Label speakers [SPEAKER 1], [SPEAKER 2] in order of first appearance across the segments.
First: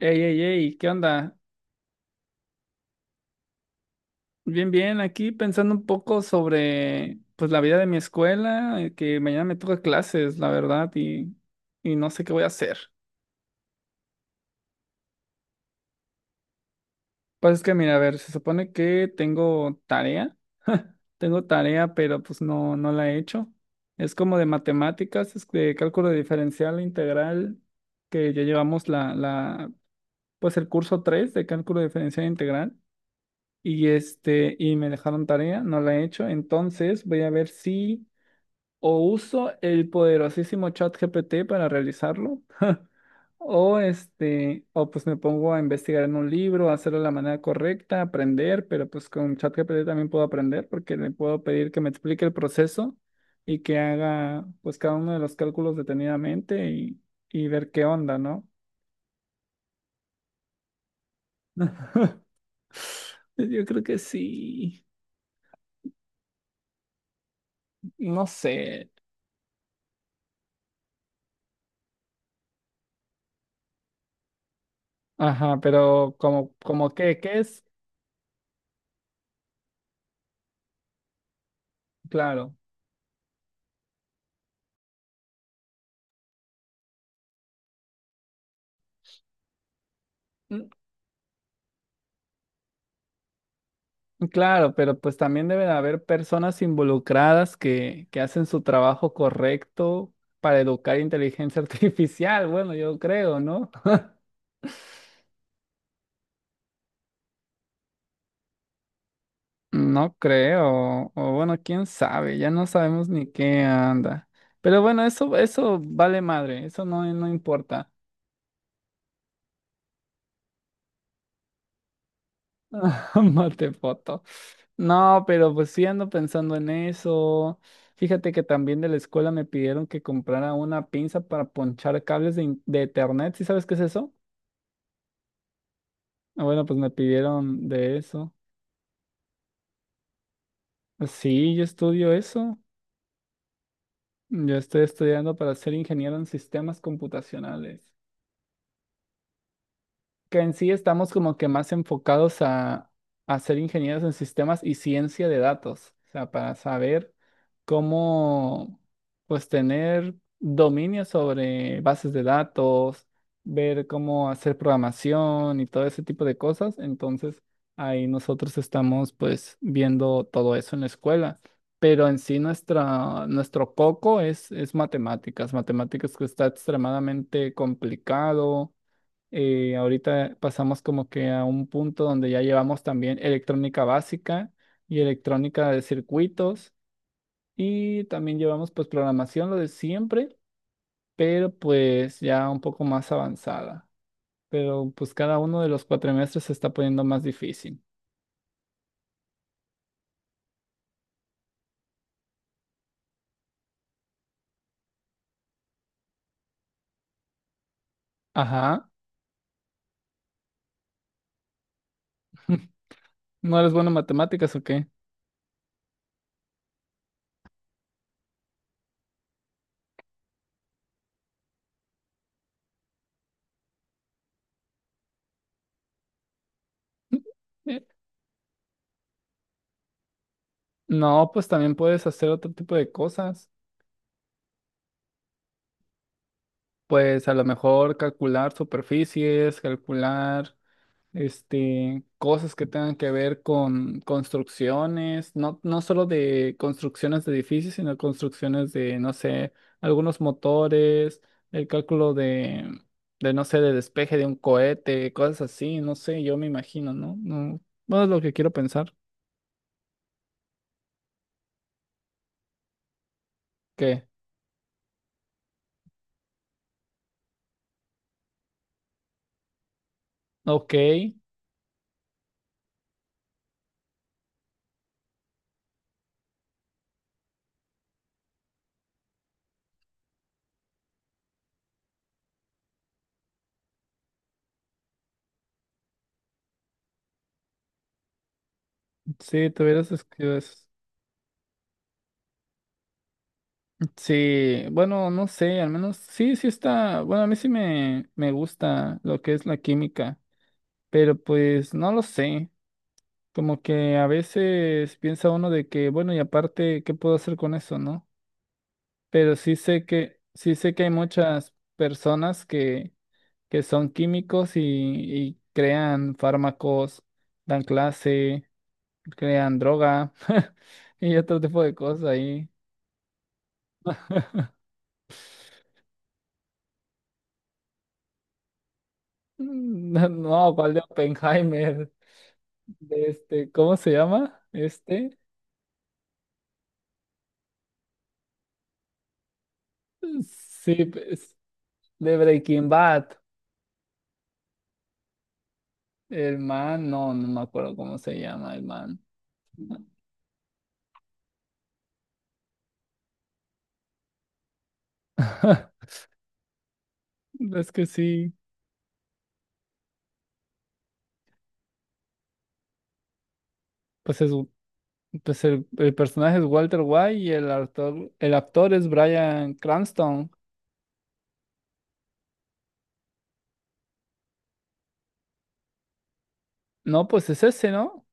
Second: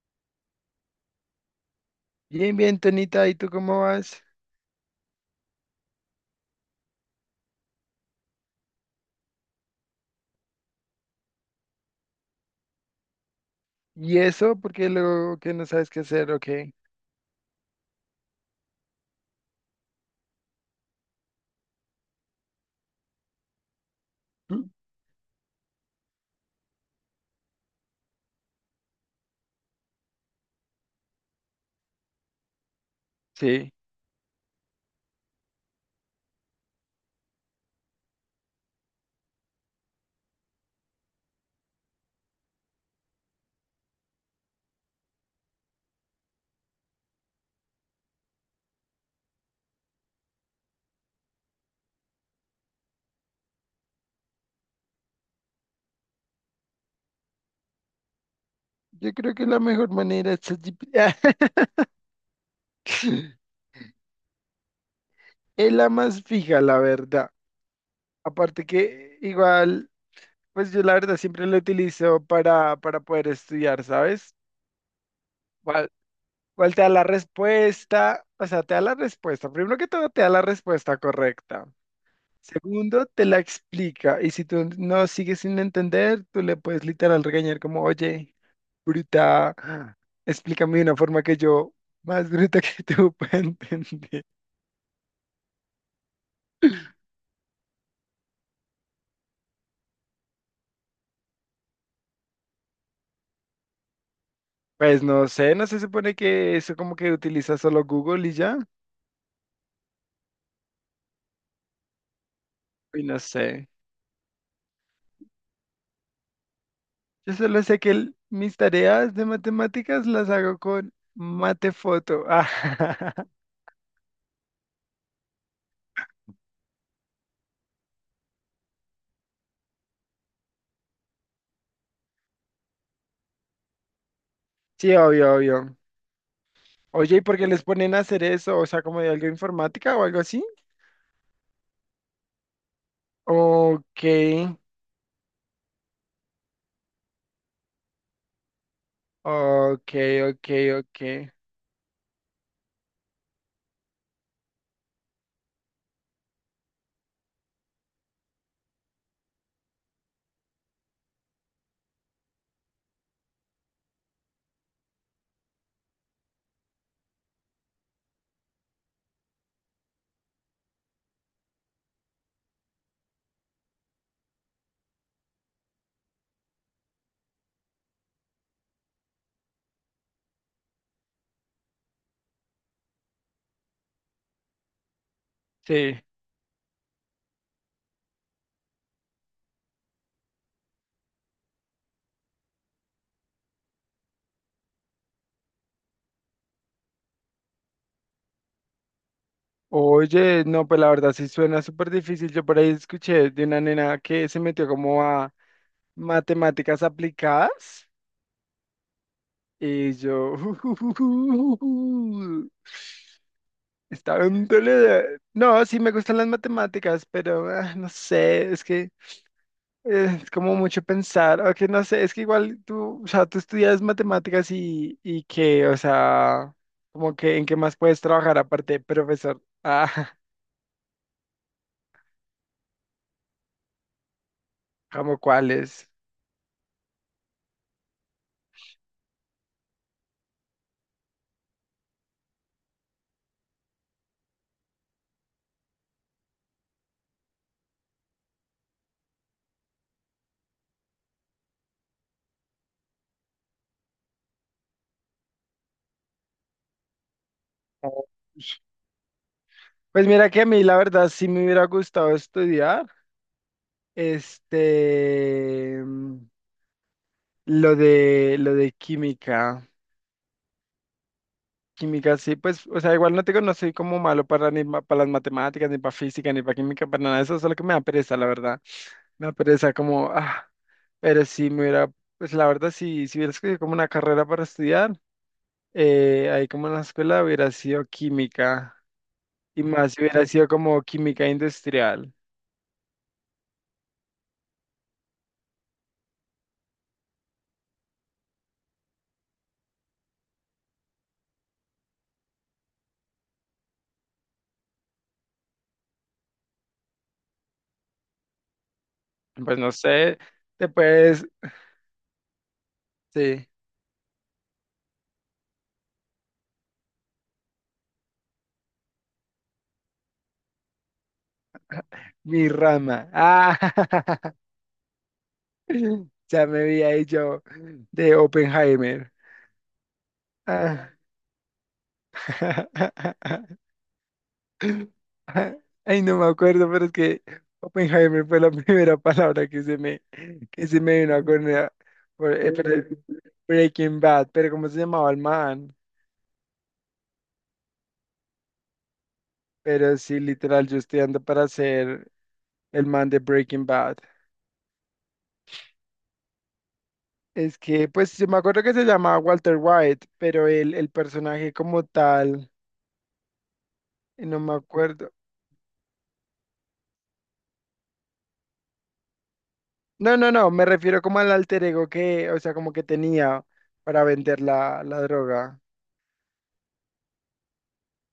[SPEAKER 1] Ey, ey, ey, ¿qué onda?
[SPEAKER 2] Bien, bien, Tonita, ¿y tú cómo vas?
[SPEAKER 1] Bien, bien, aquí pensando un poco sobre pues la vida de mi escuela, que mañana me toca clases, la verdad, y no sé qué voy a hacer.
[SPEAKER 2] ¿Y eso? Porque luego que no sabes qué hacer, ok.
[SPEAKER 1] Pues es que mira, a ver, se supone que tengo tarea, tengo tarea, pero pues no, no la he hecho. Es como de
[SPEAKER 2] ¿Mm?
[SPEAKER 1] matemáticas, es de cálculo diferencial e integral, que ya llevamos pues el curso 3 de cálculo diferencial e integral.
[SPEAKER 2] Sí.
[SPEAKER 1] Y y me dejaron tarea, no la he hecho. Entonces voy a ver si o uso el poderosísimo chat GPT para realizarlo. O o pues me pongo a investigar en un libro, hacerlo de la manera correcta, aprender, pero pues con chat ChatGPT también puedo aprender porque le puedo pedir que me explique el proceso y que haga pues cada uno de los cálculos detenidamente y ver qué onda, ¿no?
[SPEAKER 2] Yo creo que la mejor manera es ChatGPT.
[SPEAKER 1] Yo creo que sí,
[SPEAKER 2] Es la más fija, la verdad.
[SPEAKER 1] no
[SPEAKER 2] Aparte
[SPEAKER 1] sé.
[SPEAKER 2] que igual, pues yo la verdad siempre lo utilizo para poder estudiar, ¿sabes?
[SPEAKER 1] Ajá,
[SPEAKER 2] ¿Cuál,
[SPEAKER 1] pero como,
[SPEAKER 2] cuál te da
[SPEAKER 1] como
[SPEAKER 2] la
[SPEAKER 1] que, ¿qué es?
[SPEAKER 2] respuesta? O sea, te da la respuesta. Primero que todo, te da la respuesta correcta.
[SPEAKER 1] Claro,
[SPEAKER 2] Segundo, te la explica. Y si tú no sigues sin entender, tú le puedes literal regañar como, oye, bruta,
[SPEAKER 1] mm,
[SPEAKER 2] explícame de una forma que yo, más bruta que tú, pueda entender.
[SPEAKER 1] claro, pero pues también deben haber personas involucradas que hacen su trabajo correcto para educar inteligencia artificial, bueno, yo creo, ¿no?
[SPEAKER 2] Pues no sé, no se supone que eso como que utiliza solo Google y ya.
[SPEAKER 1] No creo, o bueno, quién sabe, ya no
[SPEAKER 2] Y
[SPEAKER 1] sabemos
[SPEAKER 2] no
[SPEAKER 1] ni qué
[SPEAKER 2] sé.
[SPEAKER 1] anda. Pero bueno, eso vale madre, eso no, no
[SPEAKER 2] Yo solo sé
[SPEAKER 1] importa.
[SPEAKER 2] que mis tareas de matemáticas las hago con Matefoto. Ah,
[SPEAKER 1] Mate foto. No, pero pues sí ando pensando en eso. Fíjate que también de la escuela me pidieron que comprara una pinza para ponchar cables de internet. ¿Sí sabes qué es eso?
[SPEAKER 2] sí, obvio, obvio.
[SPEAKER 1] Ah, bueno, pues me
[SPEAKER 2] Oye, ¿y por qué les
[SPEAKER 1] pidieron
[SPEAKER 2] ponen
[SPEAKER 1] de
[SPEAKER 2] a hacer
[SPEAKER 1] eso.
[SPEAKER 2] eso? O sea, como de algo informática o algo así.
[SPEAKER 1] Pues sí, yo estudio eso.
[SPEAKER 2] Ok,
[SPEAKER 1] Yo estoy estudiando para ser ingeniero en sistemas computacionales,
[SPEAKER 2] Ok,
[SPEAKER 1] que
[SPEAKER 2] ok,
[SPEAKER 1] en sí
[SPEAKER 2] ok.
[SPEAKER 1] estamos como que más enfocados a ser ingenieros en sistemas y ciencia de datos, o sea, para saber cómo, pues, tener dominio sobre bases de datos, ver cómo hacer programación y todo ese tipo de cosas. Entonces, ahí nosotros estamos, pues, viendo todo eso en la escuela. Pero en sí nuestro foco es matemáticas, matemáticas que está extremadamente complicado. Ahorita pasamos como que a un punto donde ya llevamos también electrónica básica y electrónica de
[SPEAKER 2] Sí.
[SPEAKER 1] circuitos, y también llevamos pues programación, lo de siempre, pero pues ya un poco más avanzada. Pero pues cada uno de los cuatrimestres se está poniendo más difícil.
[SPEAKER 2] Oye, no, pues la verdad sí suena súper difícil. Yo por ahí escuché de una nena que se metió como a matemáticas aplicadas,
[SPEAKER 1] Ajá.
[SPEAKER 2] y yo
[SPEAKER 1] ¿No eres bueno en
[SPEAKER 2] estaba en
[SPEAKER 1] matemáticas o qué?
[SPEAKER 2] dolor. No, sí me gustan las matemáticas, pero no sé, es que es como mucho pensar, o que no sé, es que igual tú, o sea, tú estudias matemáticas y que, o sea, como que en qué más
[SPEAKER 1] Eh,
[SPEAKER 2] puedes trabajar aparte de profesor.
[SPEAKER 1] No, pues también puedes hacer otro tipo de cosas.
[SPEAKER 2] Como cuáles.
[SPEAKER 1] Pues a lo mejor calcular superficies, calcular cosas que tengan que ver con construcciones, no, no solo de construcciones de edificios, sino construcciones de, no sé, algunos motores, el cálculo de, no sé, de despeje de un cohete, cosas así, no sé, yo me imagino, ¿no? No, bueno,
[SPEAKER 2] Oh,
[SPEAKER 1] es lo que quiero pensar,
[SPEAKER 2] Pues mira que a mí la verdad sí me hubiera gustado estudiar,
[SPEAKER 1] que,
[SPEAKER 2] este, lo de química.
[SPEAKER 1] ok,
[SPEAKER 2] Química sí, pues, o sea, igual no tengo, no soy como malo para ni para las matemáticas, ni para física, ni para química, para nada de eso, solo que me da pereza, la verdad. Una pereza como, pero si me hubiera, pues la verdad, si, si hubiera escogido como una carrera para estudiar, ahí como en la escuela hubiera sido química,
[SPEAKER 1] sí,
[SPEAKER 2] y
[SPEAKER 1] tuvieras
[SPEAKER 2] más si hubiera
[SPEAKER 1] escrito
[SPEAKER 2] sido
[SPEAKER 1] eso.
[SPEAKER 2] como química industrial.
[SPEAKER 1] Sí, bueno, no sé, al menos sí, sí está, bueno, a mí sí me gusta lo que es la química, pero pues no lo sé. Como que a veces piensa uno de que, bueno, y aparte, ¿qué puedo hacer con eso, no? Pero
[SPEAKER 2] Pues no sé,
[SPEAKER 1] sí
[SPEAKER 2] te
[SPEAKER 1] sé que hay
[SPEAKER 2] puedes,
[SPEAKER 1] muchas personas
[SPEAKER 2] sí,
[SPEAKER 1] que son químicos y crean fármacos, dan clase, crean droga y otro tipo de cosas
[SPEAKER 2] mi
[SPEAKER 1] ahí.
[SPEAKER 2] rama. Ya me vi ahí yo de Oppenheimer.
[SPEAKER 1] No, no, ¿cuál de
[SPEAKER 2] Ah.
[SPEAKER 1] Oppenheimer? De ¿cómo se llama?
[SPEAKER 2] Ay, no me acuerdo, pero es que Oppenheimer fue la primera palabra que se
[SPEAKER 1] Sí,
[SPEAKER 2] me vino a
[SPEAKER 1] pues,
[SPEAKER 2] cornear.
[SPEAKER 1] de
[SPEAKER 2] Por, eh,
[SPEAKER 1] Breaking
[SPEAKER 2] pero-
[SPEAKER 1] Bad.
[SPEAKER 2] Breaking Bad, pero ¿cómo se llamaba el man?
[SPEAKER 1] El man, no, no me acuerdo cómo se llama el man.
[SPEAKER 2] Pero sí, literal, yo estoy ando para ser el man de Breaking Bad. Es
[SPEAKER 1] Es que
[SPEAKER 2] que, pues, yo
[SPEAKER 1] sí,
[SPEAKER 2] me acuerdo que se llamaba Walter White, pero el personaje como tal,
[SPEAKER 1] pues, es,
[SPEAKER 2] no me acuerdo.
[SPEAKER 1] pues el personaje es Walter White y el actor es Bryan
[SPEAKER 2] No,
[SPEAKER 1] Cranston.
[SPEAKER 2] no, no, me refiero como al alter ego que, o sea, como que tenía para vender la, la droga.
[SPEAKER 1] No, pues es ese, ¿no?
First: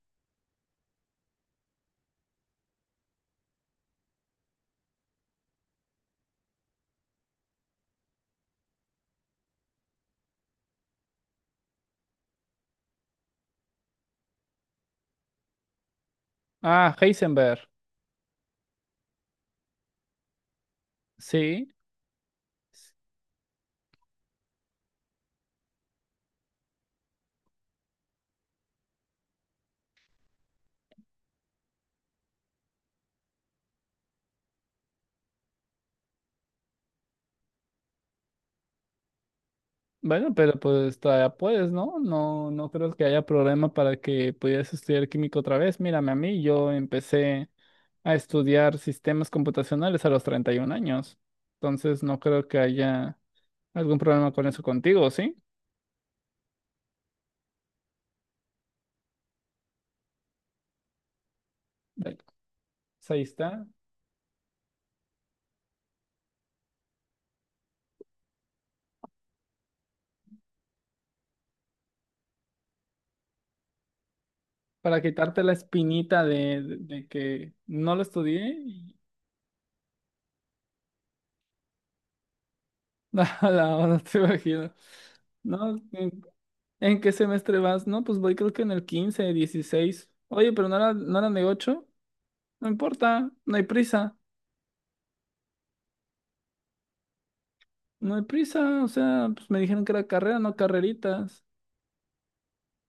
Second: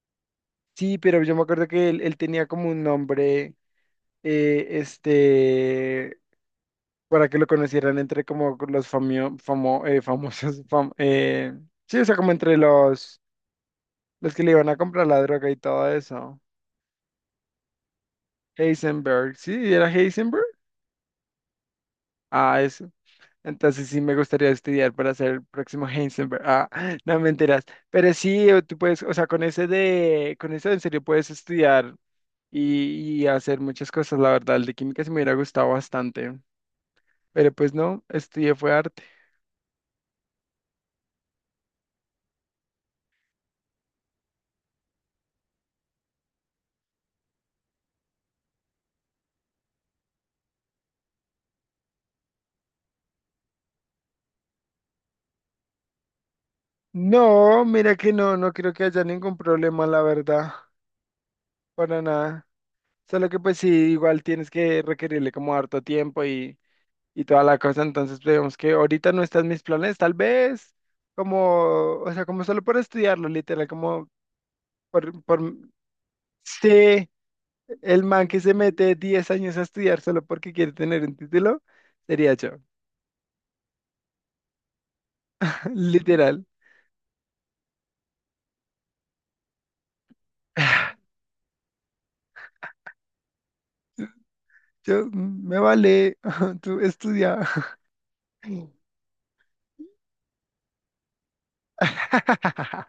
[SPEAKER 2] Sí, pero yo me acuerdo que él tenía como un nombre, eh, este, para que lo conocieran entre como los famosos, sí, o sea, como entre los que le iban a comprar la droga y todo eso.
[SPEAKER 1] Ah, Heisenberg.
[SPEAKER 2] Heisenberg, ¿sí? ¿Era Heisenberg?
[SPEAKER 1] Sí.
[SPEAKER 2] Ah, eso. Entonces sí me gustaría estudiar para ser el próximo Heisenberg. Ah, no me enteras. Pero sí, o tú puedes, o sea, con ese de, con eso en serio puedes estudiar y hacer muchas cosas, la verdad. El de química se me hubiera gustado bastante. Pero pues no, estudié fue arte.
[SPEAKER 1] Bueno, pero pues todavía puedes, ¿no? No, no creo que haya problema para que pudieras estudiar química otra vez. Mírame a mí, yo empecé a estudiar sistemas computacionales a los 31 años. Entonces no creo que haya algún problema con eso contigo, ¿sí?
[SPEAKER 2] No, mira que no, no creo que haya ningún problema, la verdad, para
[SPEAKER 1] Pues
[SPEAKER 2] nada.
[SPEAKER 1] ahí
[SPEAKER 2] Solo que pues
[SPEAKER 1] está,
[SPEAKER 2] sí, igual tienes que requerirle como harto tiempo y toda la cosa, entonces vemos que ahorita no están mis planes, tal vez como, o sea, como solo por estudiarlo, literal, como
[SPEAKER 1] para
[SPEAKER 2] por,
[SPEAKER 1] quitarte la espinita de
[SPEAKER 2] sí,
[SPEAKER 1] que no lo
[SPEAKER 2] el man que
[SPEAKER 1] estudié.
[SPEAKER 2] se
[SPEAKER 1] Y-
[SPEAKER 2] mete 10 años a estudiar solo porque quiere tener un título, sería yo,
[SPEAKER 1] no, no, no te imagino. No,
[SPEAKER 2] literal.
[SPEAKER 1] en qué semestre vas? No, pues voy creo que en el 15 dieciséis. Oye, pero no era, no eran de ocho. No importa, no hay prisa.
[SPEAKER 2] Yo, me vale, tú estudia.
[SPEAKER 1] No hay prisa, o sea, pues me dijeron que era carrera, no carreritas.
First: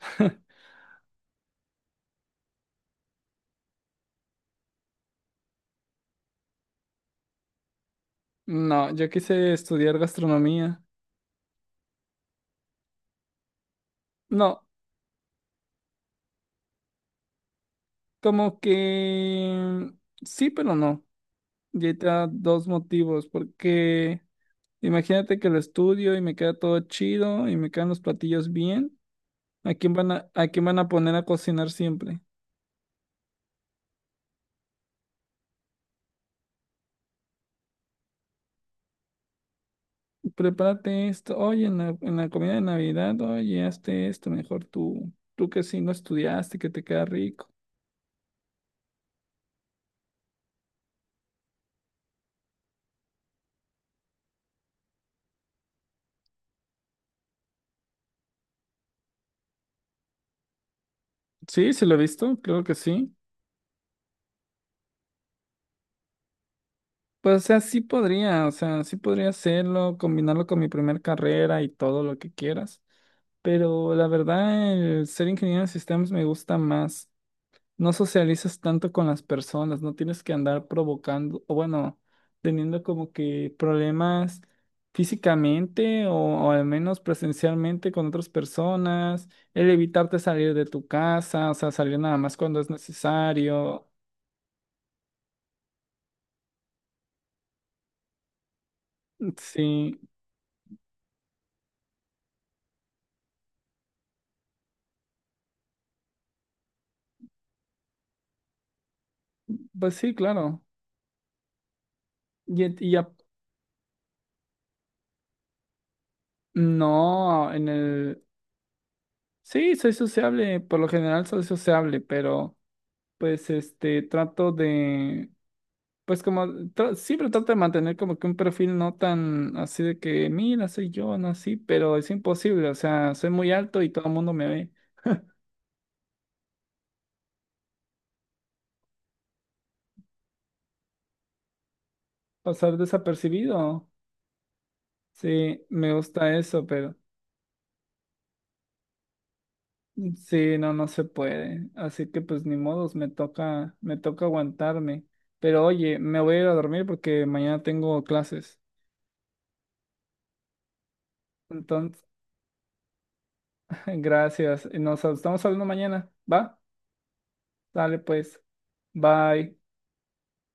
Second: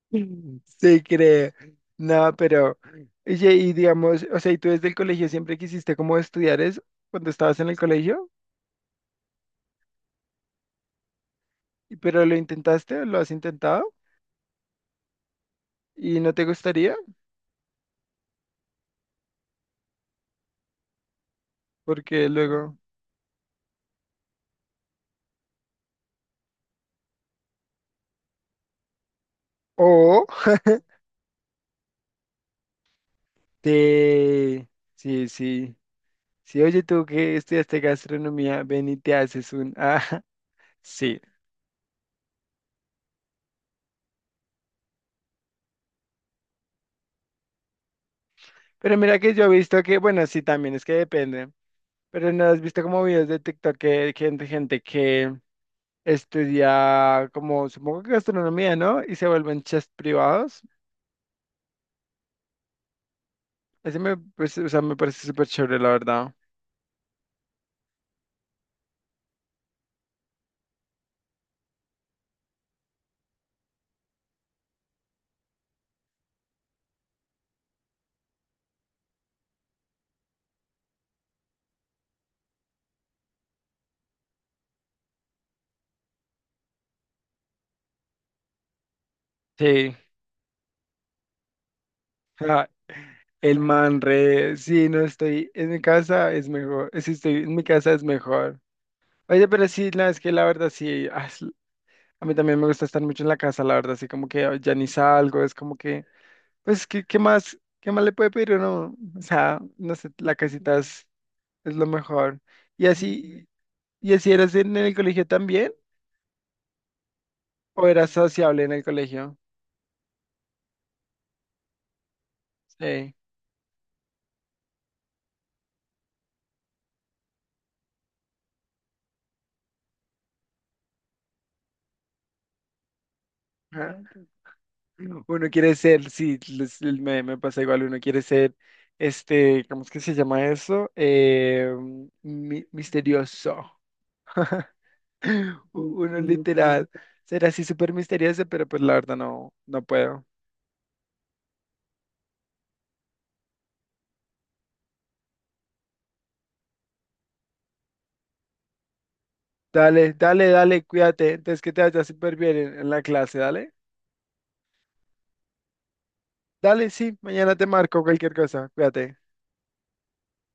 [SPEAKER 2] Sí, creo. No, pero, oye, y digamos, o sea, ¿y tú desde el colegio siempre quisiste como estudiar eso cuando estabas en el colegio?
[SPEAKER 1] No, yo quise estudiar gastronomía.
[SPEAKER 2] ¿Pero lo intentaste o lo has intentado?
[SPEAKER 1] No,
[SPEAKER 2] ¿Y no te gustaría?
[SPEAKER 1] como que sí, pero no. Y ahí te da
[SPEAKER 2] Porque
[SPEAKER 1] dos
[SPEAKER 2] luego...
[SPEAKER 1] motivos, porque imagínate que lo estudio y me queda todo chido y me quedan los platillos bien. ¿A quién van
[SPEAKER 2] O
[SPEAKER 1] a quién van a poner a cocinar siempre?
[SPEAKER 2] te... Sí, sí. Sí, oye, tú que estudiaste gastronomía, ven y te haces un... Ah,
[SPEAKER 1] Prepárate
[SPEAKER 2] sí.
[SPEAKER 1] esto, oye, en la comida de Navidad, oye, hazte esto, mejor tú, tú que sí no estudiaste, que te queda rico.
[SPEAKER 2] Pero mira que yo he visto que, bueno, sí, también es que depende. Pero no has visto como videos de TikTok que gente, gente que... estudia como, supongo que gastronomía, ¿no? Y se vuelven chefs privados.
[SPEAKER 1] Sí, sí lo he visto, claro que sí.
[SPEAKER 2] Ese me, parece, o sea, me parece súper chévere, la verdad.
[SPEAKER 1] Pues, o sea, sí podría, o sea, sí podría hacerlo, combinarlo con mi primer carrera y todo lo que quieras. Pero la verdad, el ser ingeniero de sistemas me gusta más. No socializas tanto con las personas, no tienes que andar provocando, o bueno, teniendo como que problemas físicamente o al menos presencialmente con otras personas, el
[SPEAKER 2] Sí.
[SPEAKER 1] evitarte salir de tu casa, o sea, salir nada más cuando es
[SPEAKER 2] Ah, el
[SPEAKER 1] necesario.
[SPEAKER 2] man re, sí, no estoy en mi casa, es mejor. Si estoy en mi casa, es mejor. Oye, pero sí,
[SPEAKER 1] Sí,
[SPEAKER 2] no, es que la verdad sí, ah, es- a mí también me gusta estar mucho en la casa, la verdad, así como que ah, ya ni salgo, es como que, pues, ¿qué, qué más le puede pedir uno? O sea,
[SPEAKER 1] pues
[SPEAKER 2] no sé,
[SPEAKER 1] sí,
[SPEAKER 2] la
[SPEAKER 1] claro.
[SPEAKER 2] casita es lo mejor.
[SPEAKER 1] Y,
[SPEAKER 2] Y
[SPEAKER 1] y ya,
[SPEAKER 2] así, y así eras en el colegio también.
[SPEAKER 1] no, en
[SPEAKER 2] O era
[SPEAKER 1] el,
[SPEAKER 2] sociable en el colegio.
[SPEAKER 1] sí, soy sociable, por lo general soy sociable, pero
[SPEAKER 2] Sí.
[SPEAKER 1] pues trato de... Pues como siempre trato de mantener como que un perfil no tan así de que, mira, soy yo, no así, pero es imposible, o sea, soy muy alto y
[SPEAKER 2] Ajá.
[SPEAKER 1] todo el mundo me ve.
[SPEAKER 2] Uno quiere ser, sí, les- me pasa igual, uno quiere ser, este, ¿cómo es que se llama eso?
[SPEAKER 1] Pasar
[SPEAKER 2] Misterioso.
[SPEAKER 1] desapercibido. Sí, me
[SPEAKER 2] Uno
[SPEAKER 1] gusta eso,
[SPEAKER 2] literal,
[SPEAKER 1] pero
[SPEAKER 2] ser así súper misterioso, pero pues la verdad no, no puedo.
[SPEAKER 1] sí, no, no se puede. Así que pues ni modos, me toca aguantarme. Pero oye, me voy a ir a dormir porque mañana tengo clases.
[SPEAKER 2] Dale, dale, dale, cuídate. Entonces que te vaya
[SPEAKER 1] Entonces,
[SPEAKER 2] súper bien en la clase, dale.
[SPEAKER 1] gracias. Nos estamos hablando mañana, ¿va?
[SPEAKER 2] Dale, sí, mañana te
[SPEAKER 1] Dale
[SPEAKER 2] marco cualquier
[SPEAKER 1] pues.
[SPEAKER 2] cosa, cuídate.
[SPEAKER 1] Bye.